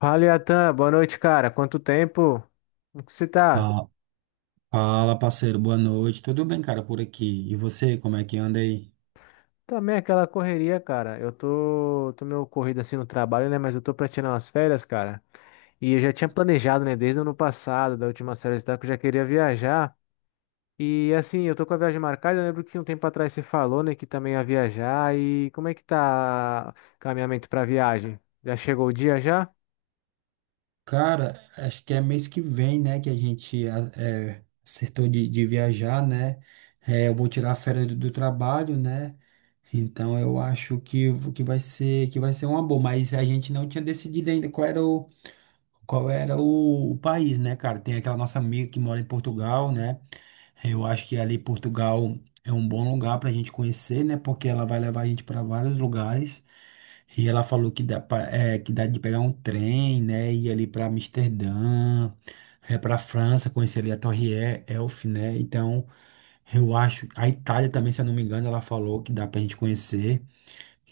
Fala, Yatan. Boa noite, cara. Quanto tempo? Como que você tá? Ah, fala, parceiro, boa noite. Tudo bem, cara, por aqui? E você, como é que anda aí? Também aquela correria, cara. Eu tô meio corrido assim no trabalho, né? Mas eu tô pra tirar umas férias, cara. E eu já tinha planejado, né? Desde o ano passado, da última série que eu já queria viajar. E assim, eu tô com a viagem marcada. Eu lembro que um tempo atrás você falou, né? Que também ia viajar. E como é que tá o caminhamento pra viagem? Já chegou o dia já? Cara, acho que é mês que vem, né, que a gente acertou de viajar, né? É, eu vou tirar a férias do trabalho, né? Então eu acho que vai ser uma boa, mas a gente não tinha decidido ainda qual era o país, né, cara? Tem aquela nossa amiga que mora em Portugal, né? Eu acho que ali Portugal é um bom lugar para a gente conhecer, né? Porque ela vai levar a gente para vários lugares. E ela falou que dá de pegar um trem, né? Ir ali para Amsterdã, para França, conhecer ali a Torre Eiffel, né? Então, eu acho. A Itália também, se eu não me engano, ela falou que dá para a gente conhecer.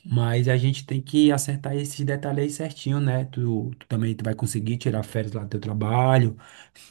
Mas a gente tem que acertar esses detalhes aí certinho, né? Tu vai conseguir tirar férias lá do teu trabalho.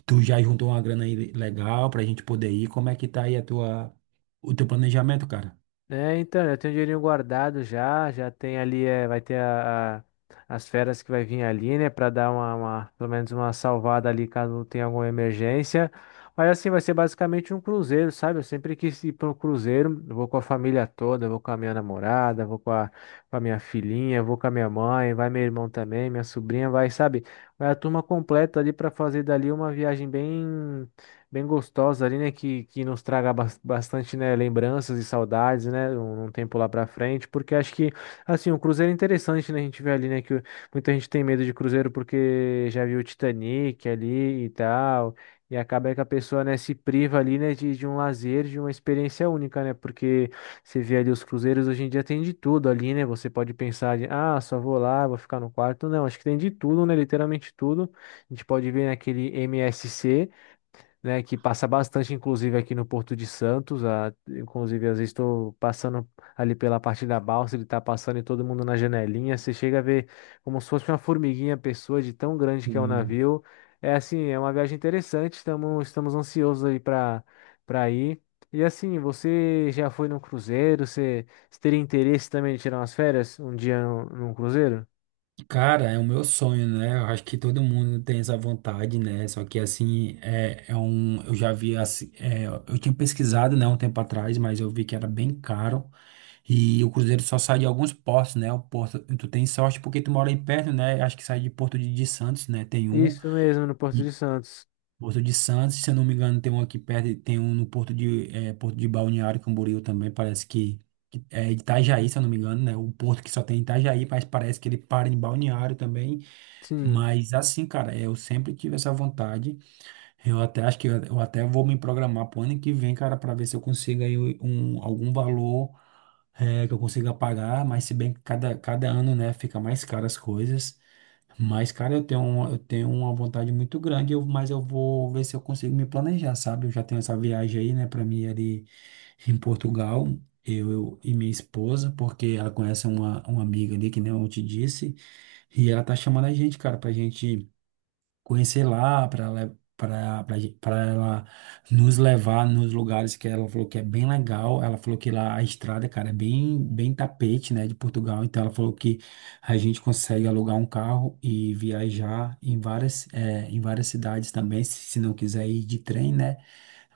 Tu já juntou uma grana aí legal pra gente poder ir. Como é que tá aí a o teu planejamento, cara? É, então, já tenho um dinheirinho guardado, já, já tem ali, é, vai ter as férias que vai vir ali, né? Pra dar pelo menos uma salvada ali, caso tenha alguma emergência. Mas assim, vai ser basicamente um cruzeiro, sabe? Eu sempre quis ir para um cruzeiro. Eu vou com a família toda, eu vou com a minha namorada, eu vou com a minha filhinha, eu vou com a minha mãe, vai meu irmão também, minha sobrinha, vai, sabe? Vai a turma completa ali pra fazer dali uma viagem bem bem gostosa ali, né? Que nos traga bastante, né, lembranças e saudades, né? Um tempo lá pra frente, porque acho que, assim, o cruzeiro é interessante, né? A gente vê ali, né? Que muita gente tem medo de cruzeiro porque já viu o Titanic ali e tal. E acaba que a pessoa, né, se priva ali, né, de um lazer, de uma experiência única, né? Porque você vê ali os cruzeiros, hoje em dia tem de tudo ali, né? Você pode pensar de, ah, só vou lá, vou ficar no quarto. Não, acho que tem de tudo, né? Literalmente tudo. A gente pode ver naquele MSC, né, que passa bastante, inclusive, aqui no Porto de Santos. A, inclusive, às vezes estou passando ali pela parte da balsa, ele está passando e todo mundo na janelinha. Você chega a ver, como se fosse uma formiguinha a pessoa, de tão grande que é o Hum, navio. É assim, é uma viagem interessante. Estamos ansiosos aí para para ir. E assim, você já foi num cruzeiro? Você, você teria interesse também de tirar umas férias um dia num, num cruzeiro? Cara, é o meu sonho, né? Eu acho que todo mundo tem essa vontade, né? Só que assim, eu já vi assim, eu tinha pesquisado, né, um tempo atrás, mas eu vi que era bem caro. E o Cruzeiro só sai de alguns portos, né? O Porto, tu tem sorte porque tu mora aí perto, né? Acho que sai de Porto de Santos, né? Tem um. Isso mesmo, no Porto E de Santos. Porto de Santos, se eu não me engano, tem um aqui perto, e tem um no Porto Porto de Balneário Camboriú também, parece que é Itajaí, se eu não me engano, né? O porto que só tem Itajaí, mas parece que ele para em Balneário também. Sim. Mas assim, cara, eu sempre tive essa vontade. Eu até acho que eu até vou me programar pro ano que vem, cara, para ver se eu consigo aí um, algum valor, que eu consiga pagar, mas se bem que cada ano, né, fica mais caro as coisas. Mas, cara, eu tenho uma vontade muito grande, eu, mas eu vou ver se eu consigo me planejar, sabe? Eu já tenho essa viagem aí, né, para mim ali em Portugal, eu e minha esposa, porque ela conhece uma amiga ali, que nem eu te disse, e ela tá chamando a gente, cara, pra gente conhecer lá, para ela nos levar nos lugares que ela falou que é bem legal. Ela falou que lá a estrada, cara, é bem tapete, né, de Portugal. Então ela falou que a gente consegue alugar um carro e viajar em em várias cidades também, se não quiser ir de trem, né?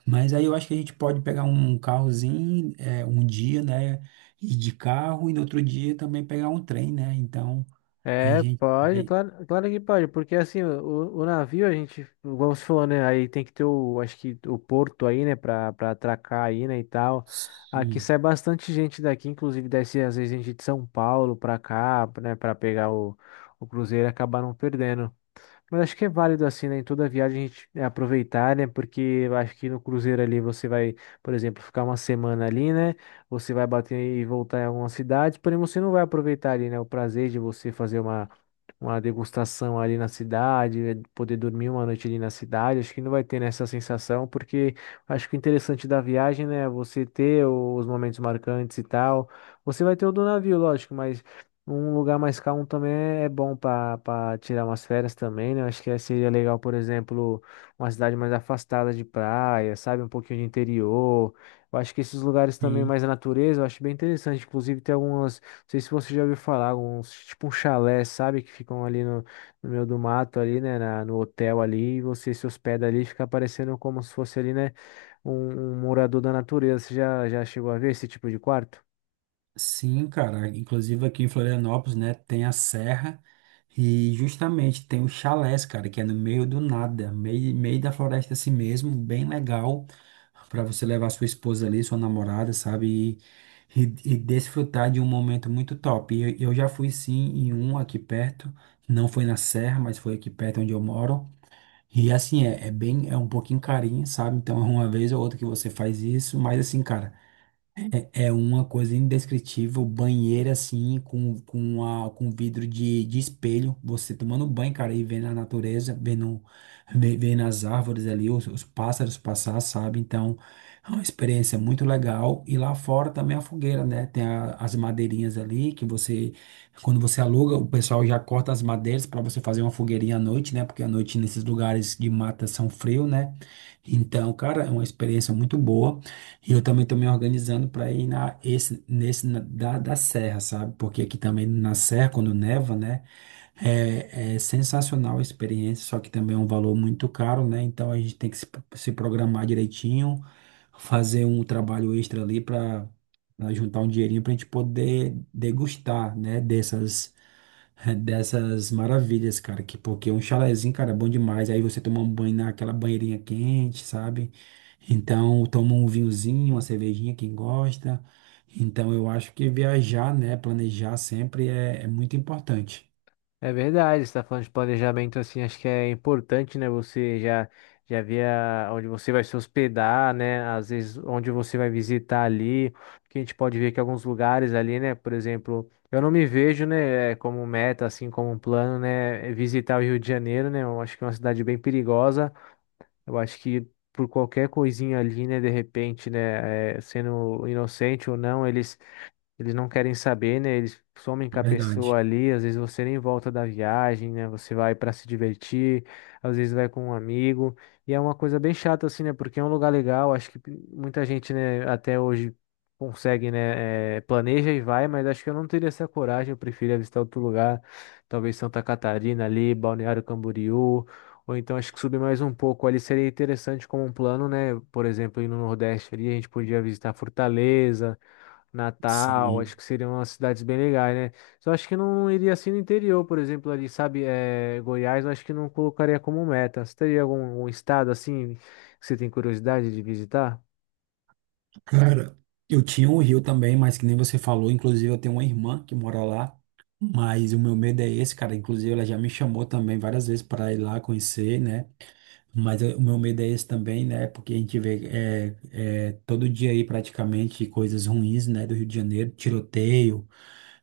Mas aí eu acho que a gente pode pegar um carrozinho, um dia, né, ir de carro e no outro dia também pegar um trem, né? Então a É, gente pode, vai claro, claro que pode, porque assim, o navio a gente, igual você falou, né, aí tem que ter o, acho que o porto aí, né, pra, pra atracar aí, né, e tal. Aqui sim. sai bastante gente daqui, inclusive desce às vezes gente de São Paulo pra cá, né, pra pegar o cruzeiro e acabar não perdendo. Mas acho que é válido assim, né? Em toda viagem a gente é, aproveitar, né? Porque eu acho que no cruzeiro ali você vai, por exemplo, ficar uma semana ali, né? Você vai bater e voltar em alguma cidade, porém você não vai aproveitar ali, né? O prazer de você fazer uma degustação ali na cidade, né, poder dormir uma noite ali na cidade. Acho que não vai ter nessa sensação, porque acho que o interessante da viagem, né? É você ter os momentos marcantes e tal. Você vai ter o do navio, lógico, mas um lugar mais calmo também é é bom para para tirar umas férias também, né? Eu acho que seria legal, por exemplo, uma cidade mais afastada de praia, sabe? Um pouquinho de interior. Eu acho que esses lugares também Sim. mais natureza, eu acho bem interessante. Inclusive, tem algumas, não sei se você já ouviu falar, alguns, tipo um chalé, sabe? Que ficam ali no, no meio do mato, ali, né? No hotel ali, e você se hospeda ali, fica parecendo como se fosse ali, né? Um morador da natureza. Você já, já chegou a ver esse tipo de quarto? Sim, cara. Inclusive aqui em Florianópolis, né, tem a serra e justamente tem o chalés, cara, que é no meio do nada, meio da floresta assim mesmo, bem legal para você levar sua esposa ali, sua namorada, sabe? E desfrutar de um momento muito top. E eu já fui sim em um aqui perto, não foi na serra, mas foi aqui perto onde eu moro. E assim, é bem, é um pouquinho carinho, sabe? Então, é uma vez ou outra que você faz isso, mas assim, cara. É uma coisa indescritível, banheiro assim, com vidro de espelho, você tomando banho, cara, e vendo a natureza, vendo as árvores ali, os pássaros passar, sabe? Então, é uma experiência muito legal. E lá fora também a fogueira, né? Tem as madeirinhas ali, que você, quando você aluga, o pessoal já corta as madeiras para você fazer uma fogueirinha à noite, né? Porque à noite nesses lugares de mata são frio, né? Então, cara, é uma experiência muito boa. E eu também estou me organizando para ir na, esse, nesse na- da, da serra, sabe? Porque aqui também na serra, quando neva, né? É, é sensacional a experiência, só que também é um valor muito caro, né? Então a gente tem que se programar direitinho, fazer um trabalho extra ali para juntar um dinheirinho para a gente poder degustar, né? Dessas maravilhas, cara. Que, porque um chalezinho, cara, é bom demais. Aí você toma um banho naquela banheirinha quente, sabe? Então toma um vinhozinho, uma cervejinha, quem gosta. Então eu acho que viajar, né? Planejar sempre é é muito importante. É verdade, você está falando de planejamento. Assim, acho que é importante, né? Você já já ver onde você vai se hospedar, né? Às vezes onde você vai visitar ali, porque a gente pode ver que alguns lugares ali, né? Por exemplo, eu não me vejo, né, como meta, assim, como um plano, né, visitar o Rio de Janeiro, né? Eu acho que é uma cidade bem perigosa. Eu acho que por qualquer coisinha ali, né? De repente, né, sendo inocente ou não, eles não querem saber, né? Eles somem com a Verdade. pessoa ali, às vezes você nem volta da viagem, né? Você vai para se divertir, às vezes vai com um amigo, e é uma coisa bem chata assim, né? Porque é um lugar legal, acho que muita gente, né, até hoje consegue, né, planeja e vai, mas acho que eu não teria essa coragem, eu prefiro visitar outro lugar, talvez Santa Catarina ali, Balneário Camboriú, ou então acho que subir mais um pouco ali seria interessante como um plano, né? Por exemplo, ir no Nordeste ali, a gente podia visitar Fortaleza, Natal, Sim. acho que seriam umas cidades bem legais, né? Só acho que não iria assim no interior, por exemplo, ali, sabe, é, Goiás, eu acho que não colocaria como meta. Você teria algum, algum estado assim que você tem curiosidade de visitar? Cara, eu tinha um rio também, mas que nem você falou, inclusive eu tenho uma irmã que mora lá, mas o meu medo é esse, cara. Inclusive ela já me chamou também várias vezes para ir lá conhecer, né? O meu medo é esse também, né? Porque a gente vê todo dia aí praticamente coisas ruins, né? Do Rio de Janeiro, tiroteio,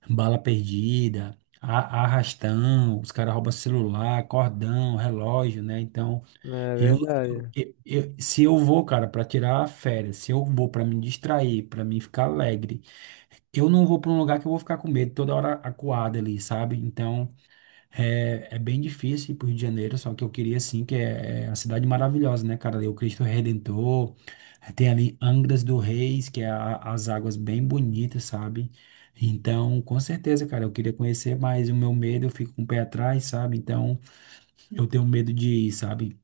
bala perdida, arrastão, os caras roubam celular, cordão, relógio, né? Então. É Eu, verdade. Se eu vou, cara, pra tirar férias, se eu vou pra me distrair, pra mim ficar alegre, eu não vou pra um lugar que eu vou ficar com medo toda hora acuado ali, sabe? Então, é, é bem difícil ir pro Rio de Janeiro, só que eu queria, assim, é a cidade maravilhosa, né, cara? Ali o Cristo Redentor, tem ali Angras do Reis, que é as águas bem bonitas, sabe? Então, com certeza, cara, eu queria conhecer, mas o meu medo, eu fico com o pé atrás, sabe? Então, eu tenho medo de ir, sabe?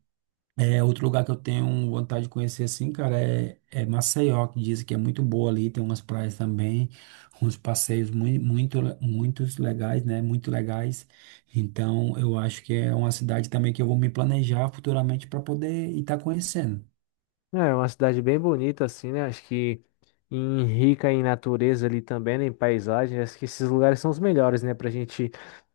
É, outro lugar que eu tenho vontade de conhecer assim, cara, é Maceió, que dizem que é muito boa ali, tem umas praias também, uns passeios muitos legais, né? Muito legais. Então, eu acho que é uma cidade também que eu vou me planejar futuramente para poder estar conhecendo. É é uma cidade bem bonita, assim, né? Acho que em rica em natureza ali também, né? Em paisagem. Acho que esses lugares são os melhores, né? Pra gente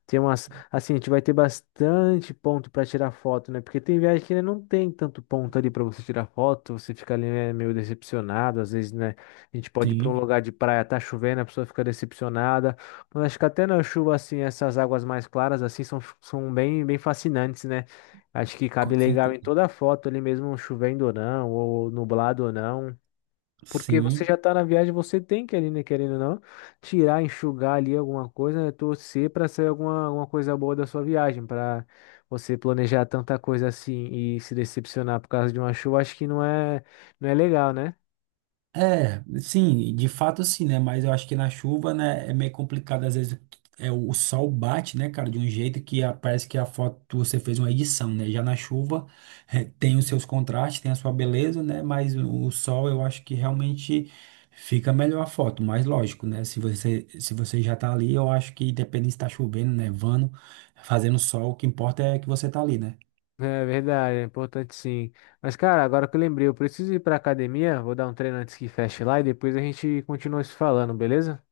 ter umas. Assim, a gente vai ter bastante ponto pra tirar foto, né? Porque tem viagem que né, não tem tanto ponto ali pra você tirar foto. Você fica ali, né, meio decepcionado. Às vezes, né? A gente pode ir pra um Sim, lugar de praia, tá chovendo, a pessoa fica decepcionada. Mas acho que até na chuva, assim, essas águas mais claras, assim, são, são bem, bem fascinantes, né? Acho que cabe com legal em certeza. toda a foto ali mesmo, chovendo ou não, ou nublado ou não. Porque você Sim. já tá na viagem, você tem que ali, né, querendo ou não, tirar, enxugar ali alguma coisa, né, torcer para sair alguma, alguma coisa boa da sua viagem, para você planejar tanta coisa assim e se decepcionar por causa de uma chuva, acho que não é, não é legal, né? É, sim, de fato sim, né? Mas eu acho que na chuva, né, é meio complicado, às vezes o sol bate, né, cara, de um jeito que parece que a foto você fez uma edição, né? Já na chuva tem os seus contrastes, tem a sua beleza, né? Mas o sol eu acho que realmente fica melhor a foto, mas lógico, né? Se você já tá ali, eu acho que independente se tá chovendo, nevando, fazendo sol, o que importa é que você tá ali, né? É verdade, é importante sim. Mas, cara, agora que eu lembrei, eu preciso ir pra academia, vou dar um treino antes que feche lá e depois a gente continua se falando, beleza?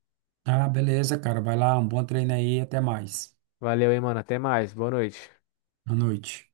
Ah, beleza, cara, vai lá, um bom treino aí, até mais. Valeu, hein, mano, até mais, boa noite. Boa noite.